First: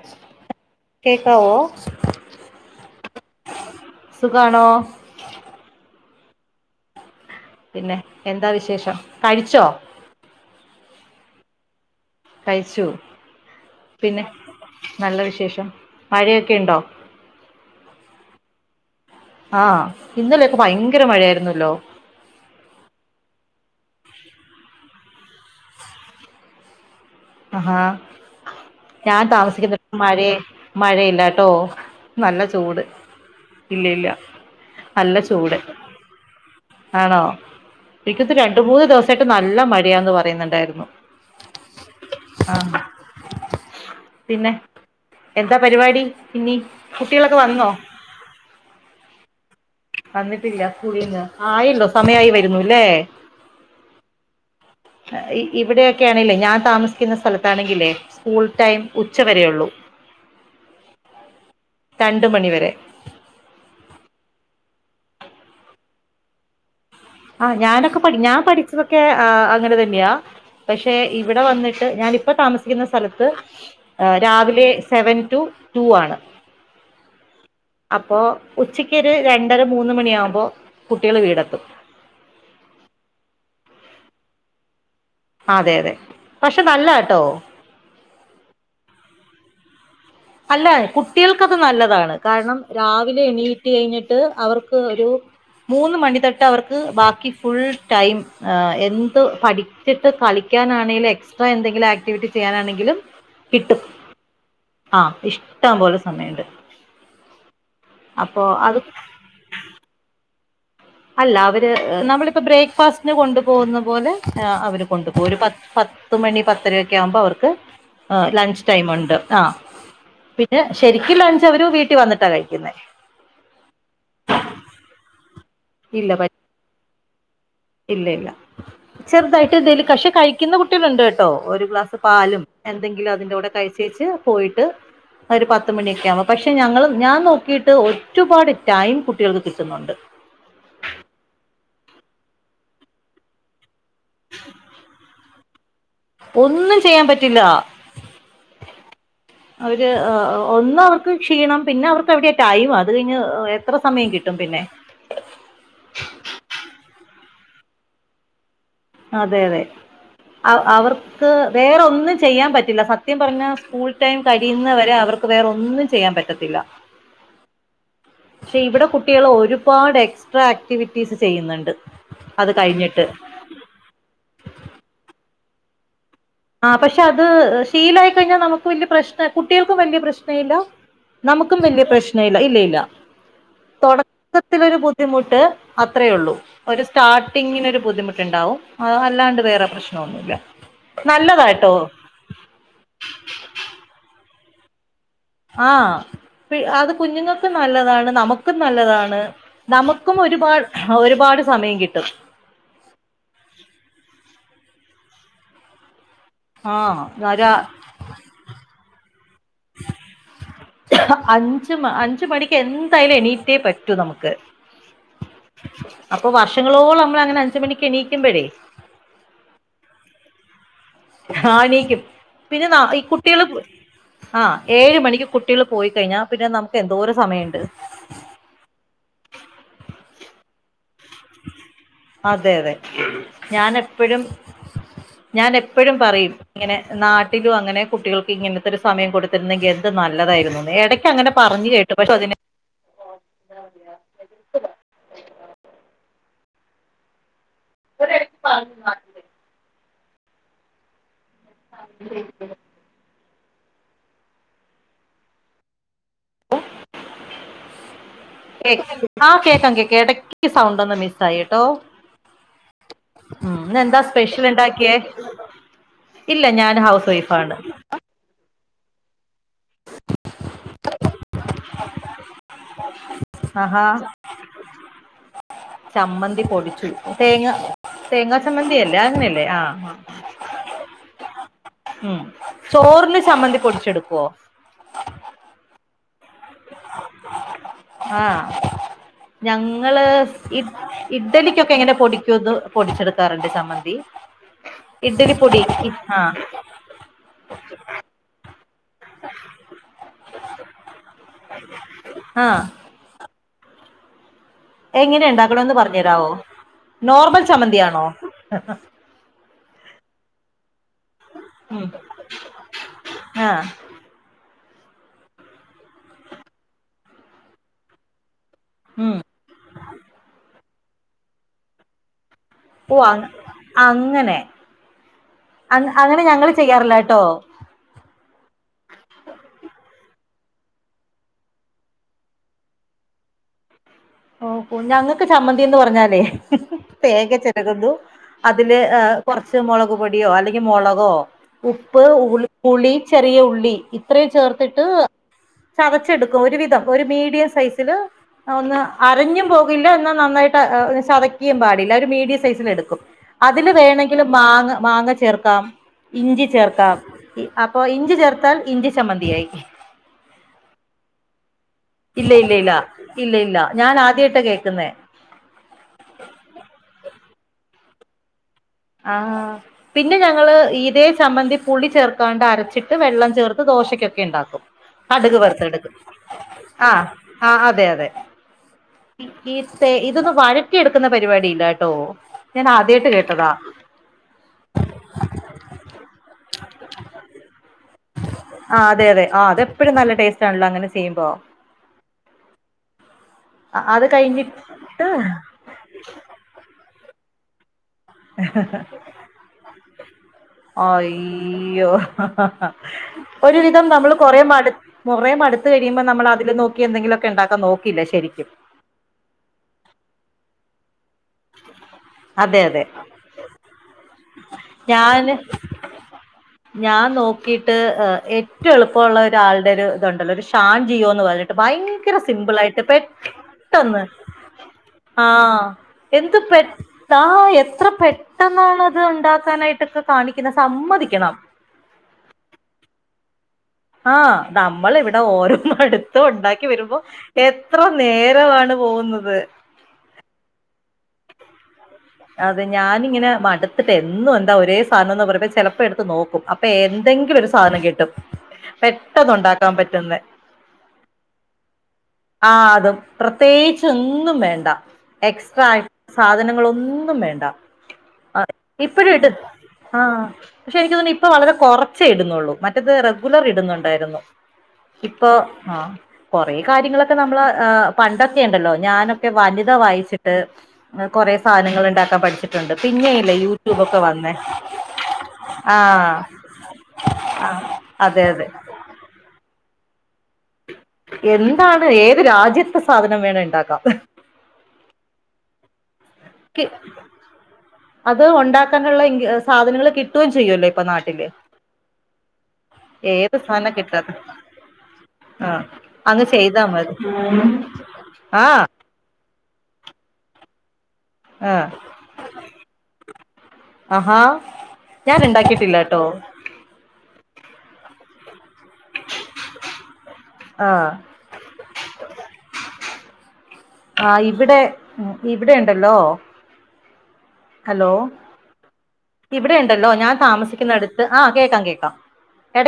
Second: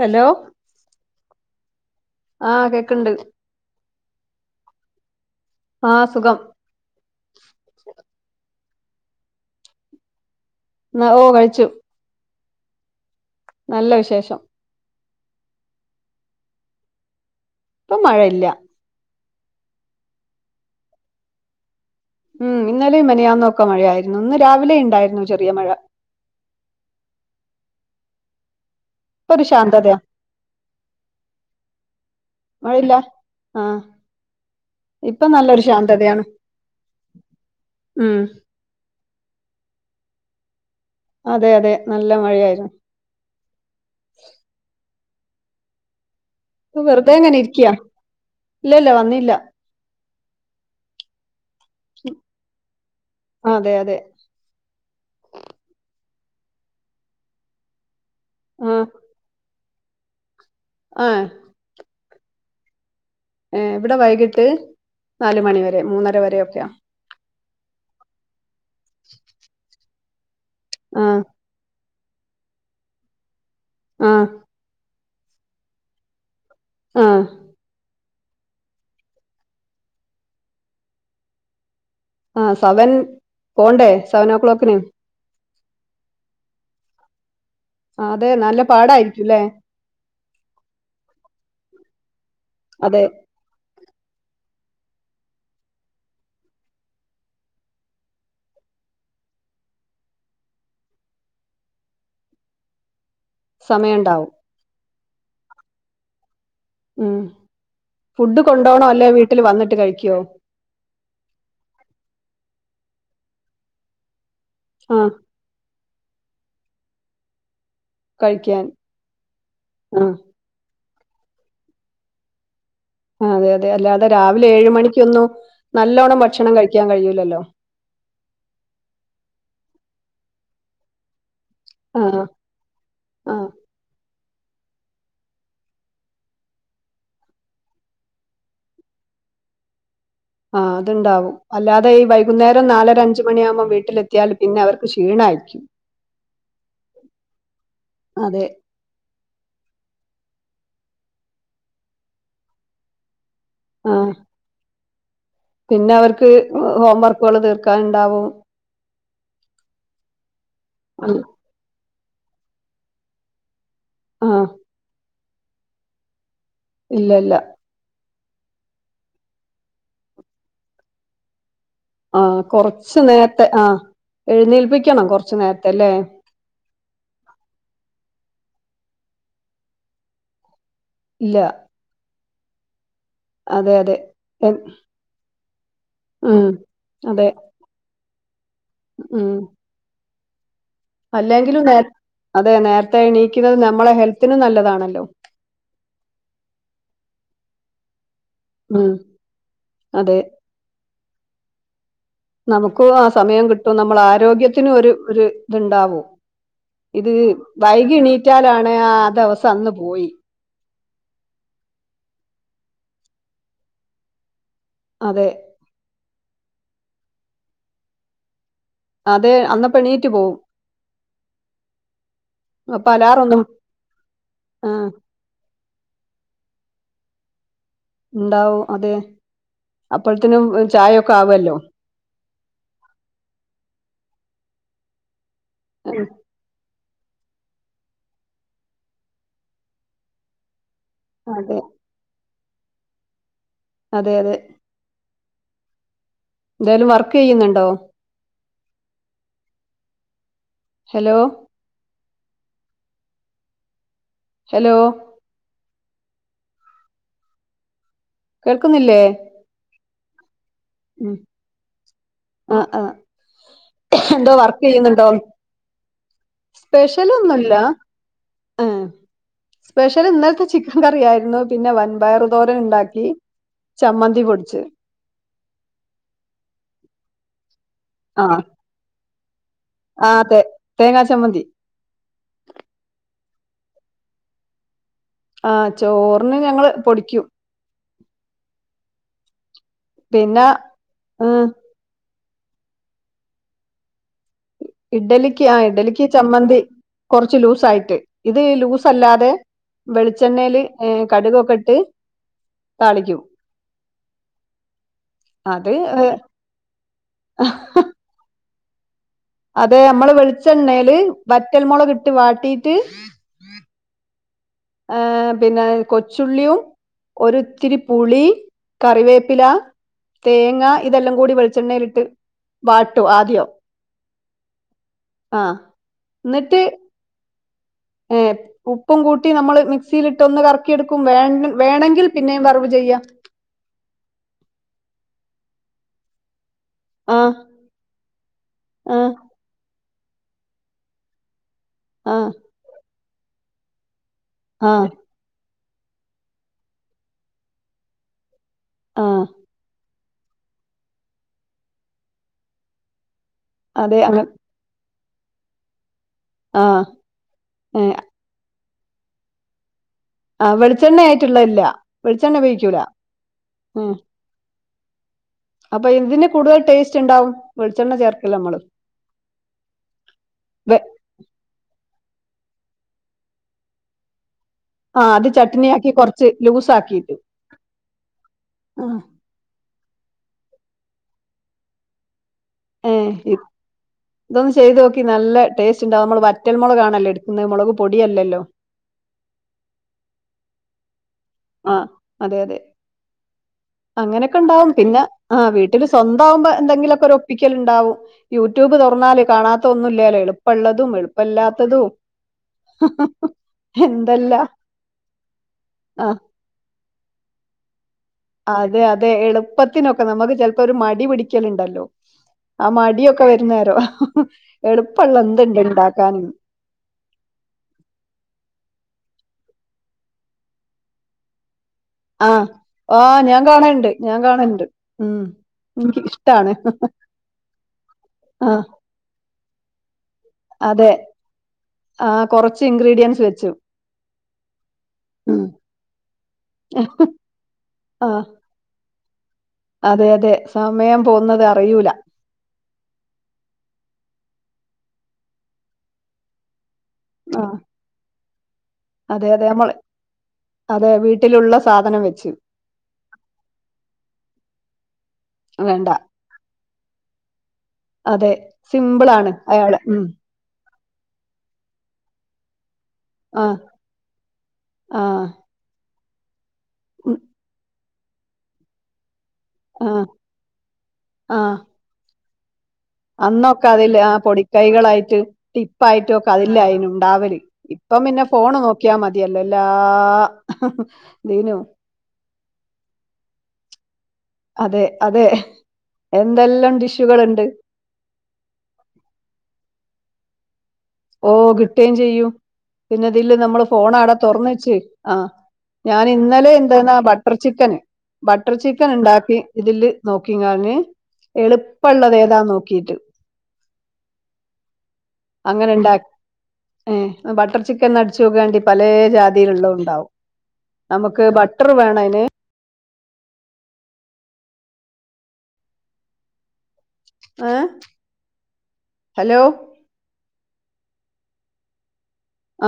Hello കേക്കാവോ ആഹ് കേക്ണ്ട് സുഖണോ ആഹ് സുഖം പിന്നെ എന്താ വിശേഷം കഴിച്ചോ ഓ കഴിച്ചു കഴിച്ചു നല്ല പിന്നെ വിശേഷം നല്ല വിശേഷം മഴയൊക്കെ ണ്ടോ ഇപ്പം മഴയില്ല ആഹ് ഇന്നലൊക്കെ ഭയങ്കര മഴയായിരുന്നല്ലോ മ്മ് ഇന്നലേം മനിയാന്നൊക്കെ മഴയായിരുന്നു ഇന്ന് രാവിലെ ണ്ടായിരുന്നു ചെറിയ മഴ അഹാ ഞാൻ ഇപ്പൊ ഒരു ശാന്തതയാ താമസിക്കുന്നട്ത്ത് മഴെ മഴയില്ലട്ടോ നല്ല ചൂട് മഴയില്ല ആഹ് ഇല്ല ഇല്ല നല്ല ഇപ്പൊ ചൂട് നല്ലൊരു ശാന്തതയാണ് ആണോ ഉം പിക്കത്ത് രണ്ട് മൂന്ന് ദിവസായിട്ട് നല്ല മഴയാന്ന് പറയുന്നുണ്ടായിരുന്നു അതെ അതെ നല്ല മഴയായിരുന്നു ആഹ് പിന്നെ എന്താ പരിപാടി ഇനിം കുട്ടികളൊക്കെ വന്നോ ഇല്ല ഇല്ല വന്നില്ല വന്നിട്ടില്ല സ്കൂളീന്ന് ആയിന്നു സമയായി വരുന്നു ല്ലേ ആ, അതെ അതെ ഇ ഇ ഇവിടെക്കൊ ണെലെ ഞാൻ താമസിക്കുന്ന സ്ഥലത്താണെങ്കിലേ സ്കൂൾ ടൈം ആഹ് ഉ ഉച്ചവരേ ഉള്ളൂ ആഹ് രണ്ട് മണിവരെ. ഏ ഇവിടെ വൈകിട്ട് നാല മണിവരെ മൂന്നര വരെക്കെയാ. ആ ഞാനൊക്കെ ഞാൻ പഠിച്ചതൊക്കെ അങ്ങനെ തന്നെയാ പക്ഷെ ആഹ് ഇവിടെ വന്നി ഷേ ഞാനിപ്പ താമസിക്കുന്ന സ്ഥലത്ത് ആഹ് രാവിലെ സെവൻ ടു ടു ആണ്. ആഹ് അപ്പോ ഉച്ചക്കരു രണ്ടര മൂന്ന് മണിയാകുമ്പോ കുട്ടിയോള് വീടെത്തും. ആ സെവൻ പോണ്ടേ സെവൻ ഓ ക്ലോക്കിന്. അതെ അതെ പക്ഷെ നല്ലയാട്ടോ. അതെ നല്ല പാടായിരിക്കുംല്ലേ? അല്ല കുട്ടികൾക്കത് നല്ലതാണ് കാരണം അതെ രാവിലെ എണീ കഴിഞ്ഞിട്ട് അവർക്ക് ഒരു മൂന്ന് മണി തട്ട് അവർക്ക് ബാക്കി ഫുൾ ടൈം എന്ത് പടി ട്ടത് കളിക്കാനാണെങ്കില എക്സ്ട്രാ എന്തെങ്കിലും ആക്ടിവിറ്റി ചെയ്യാനാണെങ്കിലും സമയണ്ടാവും. ആഹ് ഇഷ്ടം പോലെ സമയമണ്ട്. ഉം ഫുഡ് അത് കൊണ്ടണോ അല്ലെ വീട്ടിൽ വന്നിട്ട് കഴിക്കുവോ. അല്ല അവര് നമ്മളിപ്പോ ബ്രേക്ക്ഫാസ്റ്റന് കൊണ്ടു പോകുന്ന പോലെ ആ അവര് ആഹ് കൊണ്ടുപോക ഒരു പ പത്തുമണി പത്തരൊക്കെ ആവുമ്പോ അവർക്ക് ആ കഴിക്കാൻ ലഞ്ച് ടൈം ഉണ്ട് ആ ആഹ് പിന്നെ ശരിക്കും ലഞ്ച് അവര വീട്ടിൽ വന്നിട്ടാ കഴിക്കുന്നേ. അതെ അതെ അല്ലാതെ രാവിലെ ഏഴ് മണിക്കൊന്നും ഇല്ല നല്ലോണം ഭക്ഷണം കഴിക്കാൻ കഴിയൂലല്ലോ? ഇല്ല ഇല്ല ചെറുതായിട്ട് ഇ ദല് കഷെ കഴിക്കുന്ന കുട്ടികളുണ്ട് കേട്ട കേട്ടോ ഒരു ഗ്ലാസ് ആഹ് പാലും എന്തെങ്കിലും അതിന്റെ ആഹ് കൂടെ കഴിച്ചേച്ച് പോയിട്ട് ഒരു പത്ത് മണിയൊക്കെ ആവുമ്പോ പക്ഷെ ഞങ്ങൾ ഞാൻ നോക്കിയിട്ട് ഒരുപാട് ടൈം കുട്ടികൾക്ക് കിട്ടുന്നുണ്ട്. ആഹ് അതുണ്ടാവും അല്ലാതെ ഈ വൈകുന്നേരം നാലര അഞ്ച് മണിയാകുമ്പോം വീട്ട വീട്ടിലെത്തിയാൽ പിന്നെ അവർക്ക് ക്ഷീണയിരിക്കും. ഒന്നും ചെയ്യാൻ പറ്റില്ല. അതെ അവര് ഒന്ന് അവർക്ക് ക്ഷീണം പിന്നെ അവർക്ക് അവിടെ ടൈം അത് കഴിഞ്ഞ് എത്ര സമയം ആഹ് കിട്ടും പിന്നെ പിന്നെ അവർക്ക് ഹോം വർക്കുകൾ തീർക്കാനുണ്ടാവും അതെ അതെ അവ് അവ അ വേറെന്നും ചെയ്യാൻ പറ്റില്ല സത്യം പറഞ്ഞ സ്കൂൾ ടൈം ആഹ് കഴിയുന്നവരെ അവർ ക്ക്‌ വേറെ ഒന്നും ചെയ്യാൻ പറ്റത്തില്ല. ഇല്ല ല്ല പക്ഷെ ഇവിടെ കുട്ടികള് ഒരുപാട് എക്സ്ട്രാ ആക്ടിവിറ്റീസ് ചെയ്യുന്നുണ്ട്. ആഹ് അത് കൊറച്ച് കഴിഞ്ഞിട്ട് നേരത്തെ ആഹ് എഴുന്നേൽപ്പിക്കണം കൊറച്ചു നേരത്തെ അല്ലേ? ആ പക്ഷെ അത് ശീലായിക്കഴിഞ്ഞാൽ നമുക്ക് വല്യ പ്രശ്നം കുട്ടികൾക്കും വലിയ പ്രശ്ന ഇല്ല. ഇല്ല നമുക്കും വല്യ പ്രശ്നം ഇല്ല ഇല്ല ഇല്ല. അതെ അതെ എ തുടക്കത്തിലൊരു ബുദ്ധിമുട്ട് അത്രയേ ഉള്ളൂ ഒരു അതെ സ്റ്റാർട്ടിങ്ങിനൊരു ബുദ്ധിമുട്ടുണ്ടാവും. ആ ഉം അല്ലാണ്ട് വേറെ പ്രശ്നന്നുല്ല. അല്ലെങ്കിലും നേ അതെ നേരത്തെ എണീക്കുന്നത് നമ്മളെ ഹെൽത്തിനും നല്ലതാണല്ലോ? ആഹ് അത് കുഞ്ഞുങ്ങൾക്കും നല്ലതാണ് നമുക്ക് മുക്കും ഉം നല്ലതാണ് നമുക്കും അതെ ഒരുപാട് ഒരുപാട് സമയം കിട്ടും. നമുക്കും ആ സമയം കിട്ടും നമ്മളെ ആരോഗ്യത്തിനും ഒരു ഒരു ഇത്ണ്ടാവും. ഇത് ആ വൈകി എണീറ്റാലാണ് ആ ദിവസം അന്ന് പോയി. അഞ്ച് അഞ്ച് മണിക്ക് എന്തായാലും എണീറ്റേ പറ്റൂ നമുക്ക്. അതെ അപ്പൊ വർഷങ്ങളോളം നമ്മൾ അങ്ങനെ അഞ്ച് മണിക്ക് എണീക്കുമ്പഴേ അതെ അന്നപ്പം എണീറ്റ് പോവും ആഹ് എണീക്കും പിന്നെ ന അപ്പൊ ഈ കുട്ടികൾ അലാറൊന്നും ആ ഏഴ് മണിക്ക് കുട്ട കുട്ട്യാള്പോയി കഴിഞ്ഞാ പിന്നെ നമുക്ക്ന്തോര സമയണ്ട് ഉണ്ടാവും അതെ അപ്പഴത്തിനും ചായൊക്കെ ആവല്ലോ? അതെ അതെ ഞാൻ എപ്പഴും ഞൻ എപ്പഴും ഉം, പറയും. ഇങ്ങനെ നാട്ടിലും അങ്ങനെ കുട്ടികൾക്ക് ഇങ്ങനത്തെ ഒരു സമയം കൊടുത്തിരുന്നെങ്കിൽ എന്ത് നല്ലതായിരുന്നു എട ക്കങ്ങനെ അതെ പറഞ്ഞ് കേട്ടു പക്ഷെ അതിനെ അതെ അതെ എന്തായാലും വർക്ക് ചെയ്യുന്നുണ്ടോ? [unintelligible] ഹലോ ശ ശ [inaudible] ഹലോ കേ കേൾക്കുന്നില്ലേ ആ കേക്കാം കേക്ക എടക്ക് സൗണ്ട് ഒന്ന് ഉം മിസ് ആയിട്ടോ ആ ആ ഉം ഇന്നെന്താ എന്തോ സ്പെഷ്യൽ വർക്ക് ഇണ്ടാക്കിയേ? ചെയ്യുന്നുണ്ടോ ഇല്ല ഞാൻ ഹൗസ് വൈഫാണ് ഉം സ്പെഷ്യല് ഇന്നലത്തെ ചിക്കൻ കറി ആയിരുന്നു പിന്നെ വൻപയർ തോരൻണ്ടാക്കി ആഹാ ചമ്മന്തി പൊടിച്ച് ചമ്മന്തി പൊടിച്ചു തേങ്ങ തേങ്ങാ ആഹ് ചമ്മന്തി അല്ലേ അങ്ങനെയല്ലേ ആഹ് അതെ തേങ്ങാ ചമ്മന്തി ഉം ചോറിന് ചമ്മന്തി പൊടിച്ചെടുക്കോ ആഹ് ചോറിന് ഞങ്ങള് പൊടിക്കും ആഹ് ഞങ്ങള് പിന്നെ ഇഡ ഉം ഇഡ്ഡലിക്കൊക്കെ എങ്ങനെ പൊടിക്ക ക്യത് പൊടിച്ചെടുക്കാറ്ണ്ട് ചമ്മന്തി ഇഡ്ഡലി ഇഡ്ഡലിക്ക് ആ പൊടി ഇഡ്ഡലിക്ക് ആഹ് ചമ്മന്തി കുറച്ച് ലൂസായിട്ട് ഇത് ലൂസ് ല്ലാതെ വെളിച്ചണ്ണല് കടുകൊക്കെ ഇട്ട് ആഹ് താളിക്കും എങ്ങനെ അത് ഉണ്ടാക്കണന്ന് പറഞ്ഞു ഏഹ്, തരാവോ നോർമൽ ചമ്മന്തിയാണോ? അതെ നമ്മള് വെളിച്ചെണ്ണേല് ഉം വറ്റൽമുളക് ഇട്ട് വാട്ടീട്ട് ആഹ് ഏഹ് പിന്നെ കൊച്ചുള്ളിയും ഒര് ഇത്തിരി പുളി ഉം കറിവേപ്പില തേങ്ങ ഇതെല്ലാം കൂടി വെളിച്ചെണ്ണയിലിട്ട് ഓ വാട്ടും അ ആദ്യം അങ്ങനെ ആഹ് അ അങ്ങനെ ഞങ്ങ എന്നിട്ട് ചെയ്യാറില്ല കേട്ടോ ഏഹ് ഉപ്പും കൂട്ടി നമ്മള് മിക്സിയിലിട്ടൊന്ന് കറക്കിയെടുക്കും വേണമെങ്കിൽ പിന്നെയും വറവ് ചെയ്യാം. ഓ ഞങ്ങൾക്ക് ചമ്മന്തിന്ന് പറഞ്ഞാലേ ആഹ് തേങ്ങ ചെരകുന്നു അതില് ആഹ് കെറച്ച് മൊളക് പൊടിയോ അല്ലെങ്കിൽ മൊളകോ ഉപ്പ് ഉ ആഹ് ഉളി ചെറിയ ഉള്ളി ഇത്രയും ചേർത്തിട്ട് ആഹ് ചതച്ച് എടക്കും ഒരുവിതം ഒരു മീഡിയം സൈസല് ആഹ് അരഞ്ഞും പോകില്ല എന്നാൽ നന്നായിട്ട് ചതക്കിയേം പാടില്ല ഒരു മീഡിയം സൈസില് എടുക്കും. അതില് അതെ അങ്ങ വേണമെങ്കിലിൽ മാങ്ങ മാങ്ങ ചേർക്കാം. ഇഞ്ചി ആഹ് ചേർക്കാം അപ്പൊ ഏഹ് ഇഞ്ചി ചേർത്താൽ ഇഞ്ചി ചമ്മന്തി ആയി. ആഹ് വെളിച്ചെണ്ണയ ആയിട്ടുള്ളതില്ല ഇല്ല ഇല്ല ഇല്ല ഇല്ല ഇല്ല ഞാൻ ആദ്യ ആയിട്ട് കേൾക്കുന്നെ അപ്പൊ എന്തിന് കൂടുതൽ ടേസ്റ്റ് ഉണ്ടാവും വെളിച്ചെണ്ണ ചേർക്കല്ല നമ്മള് ആഹ് പിന്നെ ഞങ്ങള്ൾ ഇതേ ചമ്മന്തിപുളി ചേർക്കാണ്ട് അരച്ചിട്ട് വെള്ളം ചേർത്ത് ദോശക്കൊക്കെ ഉണ്ടാക്കും. ആഹ് അത് കടുക്ക് വറത്ത് എടുക് ചട്നിയാക്കി കൊറച്ച് ലൂസ് ആഹ് ആക്കിയിട്ട് ആഹ് അതെ അതെ ആഹ് ഇതൊന്ന് വഴറ്റി എടുക്കുന്ന പരിപാടിയില്ല കേട്ടോ ഞാൻ ആദ്യയിട്ട് ഏഹ് കേട്ടതാ ഇതൊന്ന് ചെയ്ത് നോക്കി നല്ല ടേസ്റ്റ് ഉണ്ടാവും നമ്മള് വറ്റൽ മൊളക്ണല്ലോ എടുക്കുന്നത് മൊളക് പൊടിയല്ലല്ലോ? ആഹ് അതെയതെ ആഹ് അതെപ്പോഴും നല്ല ടേസ്റ്റ ആണല്ലോ അങ്ങനെ ചെയ്യുമ്പോ? ആഹ് അതെ അതെ അത് അങ്ങനെയൊക്കെ ഉണ്ടാവും പിന്നെ കഴിഞ്ഞിട്ട് ആഹ് വീട്ടി വിട്ടിൽ സ്വന്ത അകുമ്പോ എന്തെിലൊക്കെ ഒരുഒപ്പിക്കൽ ഉണ്ടാവും യൂട്യൂബ് തുറന്നാല് കാണാത്ത ഒന്നുംല്ലല്ലോ എളുപ്പ ഉള്ളതും എളുപ്പമില്ലാത്തതും അയ്യോ എന്തല്ല കൊറെ മടുത്ത് കഴിയുമ്പോൾ ആ നമ്മള്അതിൽ നോക്കി എന്തെങ്കിലൊക്കെ ഉണ്ടാക്കാൻ നോക്കില്ല ശരിക്ക് അത് അതെ എളുപ്പത്തിനൊക്കെ നമുക്ക് ചിലപ്പോ ഒരു മടി പിടിക്കലുണ്ടല്ലോ അതെ ആഹ് അതെ മടിയൊക്കെ വരുന്നരോ എളുപ്പ ഉള്ള ഞാന് എന്തുണ്ട് ഇണ്ടാക്കാനും ഞാൻ നോക്കിട്ട് ഏറ്റവും എളുപ്പമുള്ള ഒരാളുടെ ഒരു ഇതുണ്ടല്ലോ ഒരു ഷാൻജിയോ എന്ന് പറഞ്ഞിട്ട് ഭയങ്കര ര ആ സിമ്പിൾ ആയിട്ട് ആ ഞാൻ കാണലുണ്ട് പെട്ടെന്ന് ഞാൻ കാണലുണ്ട് ഉം ആഹ എനിക്ക് എന്ത് ഇഷ്ടാണ് പെട്ട ആഹ് എത്ര ആ പെട്ടെന്നാണ് അത് ഉണ്ടാക്കാനായിട്ടൊക്കെ കാണിക്കുന്ന സമ്മതിക്കണം ആഹ് കുറച്ച് ഇൻഗ്രീഡിയൻസ് വെച്ച് ആഹ് നമ്മൾ ഇവിടെ ഓരോ എടുത്തു ഉണ്ടാക്കി വരുമ്പോ എത്ര ആ നേരമാണ് പോകുന്നത് അതെ അതെ സമയം പോകുന്നത് അറിയൂല അതെ ഞാൻ ഇങ്ങനെ മടുത്തിട്ട് എന്നും എന്താ ഒരേ സാധനംന്ന് പറിഞ്ഞ് ചിലപ്പോ എടുത്ത് നോക്കും അപ്പൊ എ എന്തെങ്കിലും ആ ഒരു സാധനം കിട്ടും അതെ പെട്ടെന്ന് അതെ നമ്മൾ ഉണ്ടാക്കാൻ പറ്റുന്ന അതെ വീട്ടിലുള്ള സാധനം വെച്ച് ആഹ് അതും പ്രത്യേകിച്ച് ഒന്നും വേണ്ട എക്സ്ട്രാ വേണ്ട സാധനങ്ങളൊന്നും വേണ്ട അതെ ആഹ് ഇപ്പഴുഇട്ട് സിമ്പിളാണ് അയാള് ഉം. ആഹ പക്ഷെ എനിക്ക് തോന്നി ഇപ്പോ വളരെ കുറച് ഇടുന്നുഉള്ളൂ മറ്റത് ആഹ് റെഗുലറിടുന്നുണ്ടായിരുന്നു ആഹ് ഇപ്പോ ആഹ് കൊറെ കാല ഉം ഇപ്പോനമ്മള് പണ്ടൊക്കെ ഇണ്ടല്ലോ ഞാനൊക്കെ വനി ഥ ആഹ് വായിച്ചിട്ട് കൊറെ ആഹ് സാധനങ്ങൾ ഉണ്ടാക്കാൻ പഠിച്ചി അന്നൊക്കെ അതില് ആഹ് പൊടിക്കൈകളായിട്ട് ആ ടിപ്പായിട്ടും ഒക്കെ അതില്ല ആയിരുന്നു ഉണ്ടാവല് ആ ഇപ്പോ പിന്നെ അതെ അതെ ഫോണ് നോക്കിയാൽ മതിയല്ലോ എല്ലാ [unintelligible] എന്താണ് ഏത് രാജ്യത്തെ സാധനം വേണ ഇണ്ടാക്കാം അതെ അതെ എന്തെല്ലാം ഡിഷുകൾ ഉണ്ട് അത് ഉണ്ടാക്കാനുള്ള ഇഗി സാധനങ്ങൾ കിട്ടുകയും ചെയ്യുമല്ലോ ഇപ്പൊ നാട്ടിൽ ഓ കിട്ടുകേയും ചെയ്യൂ പിന്നെ ഇതില് ഏത് നമ്മള് സാധന ഫോൺ ആട കിട്ടാത്ത തൊർന്നച്ച് ആഹ് ആ ഞാൻ അങ്ങ് ഇന്നലെ ചെയ്താ മതി എന്താന്നാ ബട്ടർ ചിക്കൻ ആ ബട്ടർ ചിക് ക്കൻ ഇണ്ടാക്കി ഇതില് നോക്കികാഞ്ഞ് ആ എളുപ്പള്ളത് ഏതാ നോക്കിട്ട് അഹാ അങ്ങനെ ഇണ്ടാക്കി ഏ ബട്ടർ ചിക്കൻ അടിച്ചോകാണ്ടി പലേ ജാതീല് ഉള്ളോ ഇണ്ടാവും. നമക്ക് ബട്ടർ വേണതിന് ആഹ് ഇവിടെ ഉം ഇവിടെ ഇണ്ടല്ലോ ഏഹ് ഹലോ ഹലോ ഇവിടെ ഇണ്ടല്ലോ ഞാൻ താമസിക്കുന്ന അടുത്ത് ആഹ് കേക്കാം കേക്കാം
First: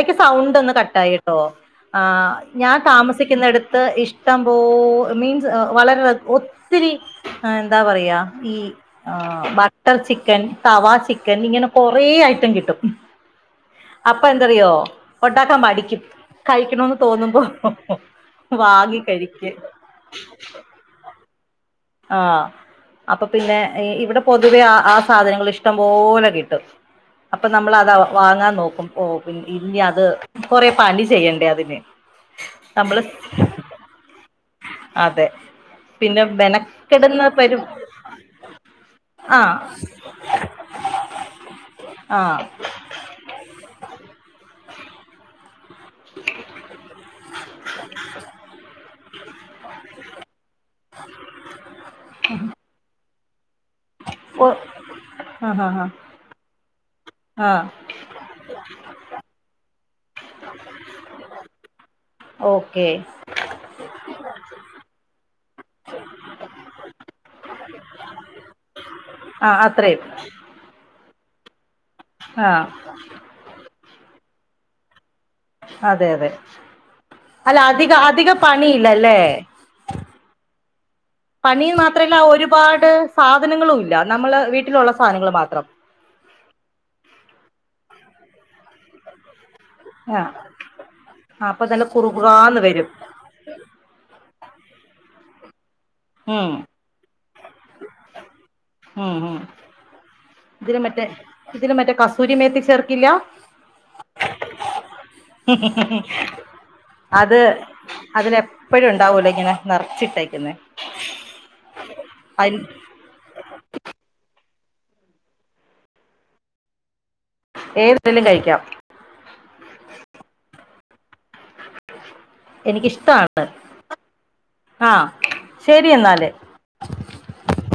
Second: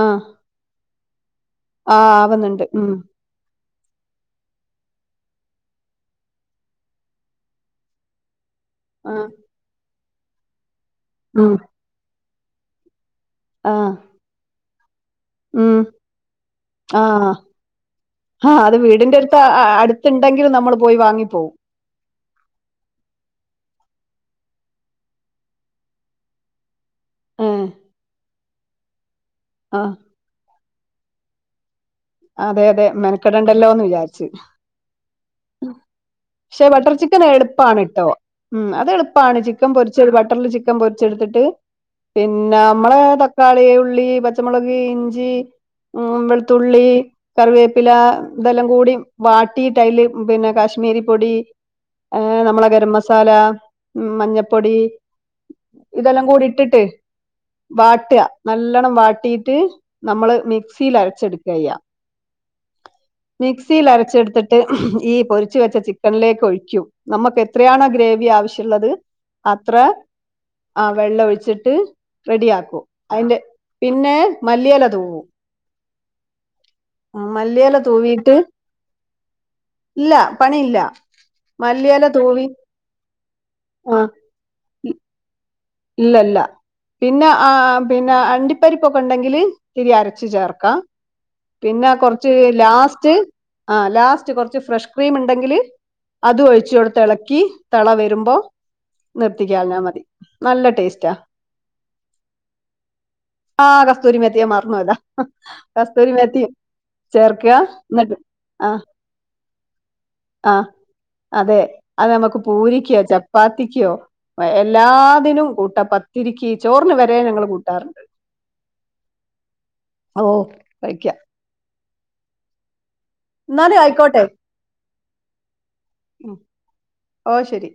ആ സൗണ്ട് ഒന്ന് കട്ടായിട്ടോ ആ ആഹ് ആവുന്നുണ്ട് ഞാൻ താമസി ഉം തമസിക്കുന്നിടത്ത് ഇഷ്ട പോ മീൻസ് വളരെ [unintelligible] ഒത്തിരി എന്താ പറയാ ഈ ആ ആഹ് ബട്ടർ ചിക്കൻ തവാ ചിക്കൻ ഉം ഇങ്ങനെ കൊറേ ഐറ്റം കിട്ടും. ആഹ് അപ്പൊ എന്താറിയോ ഉണ്ടാക്കാൻ മടിക്കും കഴിക്കണോന്ന് തോന്നുമ്പോ ആഹ് അത് വാങ്ങി വീടിന്റെ അടുത്ത് കഴിക്കും അടുത്ത് ഇണ്ടങ്കിലും നമ്മൾ പോയി വാങ്ങിപ്പോവും ആഹ് അപ്പൊ പിന്നെ ഇവിടെ പൊതുവെ ആ ആ സാധനങ്ങൾ ഇഷ്ടം പോലെ കിട്ടും അപ്പൊ ഏഹ് നമ്മൾ അത് ആ വാങ്ങാൻ നോക്കും ഓ പിന്നെ ആ ഇല്ലഅത് കൊറേ പണി ചെയ്യണ്ടേ അതിന് അതെ അതെ നമ്മള് മെനക്കെടണ്ടല്ലോന്ന് വിചാരിച്ച് അതെ പിന്നെ പക്ഷേ ബട്ടർ മെനക്കെടുന്ന ചിക്കൻ പരും എളുപ്പാണ്‌ട്ടോ ഉം അത് എളുപ്പാണ് ആഹ് ചിക്കൻ പൊരിച്ച് ബട്ടറില് ചിക്കൻ പൊരിച്ചെടുത്തിട്ട് ആഹ് നമ്മുടെ തക്കാളി ഉള്ളി പച്ചമുളക് ഇഞ്ചി ഉം വെളുത്തുള്ളി കറിവേപ്പില ഇതെല്ലാം കൂടി വാട്ടിയിട്ട് അയില് പിന്നെ കാശ്മീരി പൊടി ഏഹ് അമ്മളെ ഗർ മസാല ഉം ഓ മഞ്ഞപ്പൊടി ആഹ് ആഹ് ആഹ് ഇതെല്ലാം കൂടി ഇട്ടിട്ട് ആഹ് വാട്ട്യാ നല്ലണം വാട്ടിയിട്ട് നമ്മള് മിക്സിയിൽ അരച്ചെടുക്ക ചെയ്യ ഓക്കെ മിക്സിയിൽ അരച്ചെടുത്തിട്ട് ഈ പൊരിച്ച വെച്ച ചിക്കനിലേക്ക് ഒഴിക്കും നമുക്ക് എത്രയാണോ ഗ്രേവി ആവശ്യള്ളത് ആഹ് അത്ര അത്രയും ആ വെള്ളം ഒഴിച്ചിട്ട് ആഹ് റെഡിയാക്കും അയിന്റെ പിന്നെ മല്ലിയില തൂവും അതെ അതെ അല്ല മല്ലിയില അധിക അധിക തൂവിയിട്ട് പണിയില്ലല്ലേ ഇല്ല പണിയില്ല പണി മല്ലിയില മാത്രല്ല തൂവി ഒരുപാട് സാധനങ്ങളും ആ ഇല്ല നമ്മള് വീട്ടിലുള്ള സാധനങ്ങൾ മാത്ര ഇല്ല ഇല്ല പിന്നെ ആ പിന്നെ അണ്ടിപ്പരിപ്പൊക്കെ ഇണ്ടെങ്കില് ഇത്തിരി അരച്ച് ആഹ് ചേർക്കാം അപ്പൊ നല്ല പിന്നെ കൊറച്ച് കുറുകുറാന്ന് വരും ലാസ്റ്റ് ആഹ് ലാസ്റ്റ് കുറച്ച് ഫ്രഷ് ക്രീം ഇണ്ടെങ്കില് അതു ഉം ഒഴിച്ച്കൊടുത്ത് ഇളക്കി തെളവരുമ്പോ നിർത്തിക്കാൾഞ്ഞാ മതി നല്ല ഇതിന് മറ്റേ ടേസ്റ്റാ ഇതിന് മറ്റേ കസൂരി മേത്തി ചേർക്കില്ല ആഹ് കസ്തൂരിമേത്തി മറന്ന്പോയതാ കസ്തൂരി മേത്തിം അത് ആ അതിലെപ്പോഴും ഇണ്ടാവല്ലോ ഇങ്ങനെ നർച്ചിട്ടേക്കുന്നെ ആ അതെ അത് നമുക്ക് പൂരിക്കോ ചപ്പാത്തിക്കോ എല്ലാ ത്തിനും കൂട്ട പത്തിരിക്ക് ചോറിന് വരെ ഞങ്ങള് കൂട്ടാറുണ്ട് ഏതിലും കഴിക്കാം അള്ളോഹ് കഴിക്ക എനിക്ക് ഇഷ്ടാണ് ഇന്നാല് ആയിക്കോട്ടെ ആഹ് ശരി എന്നാല് ഉം. ഓ ശെരി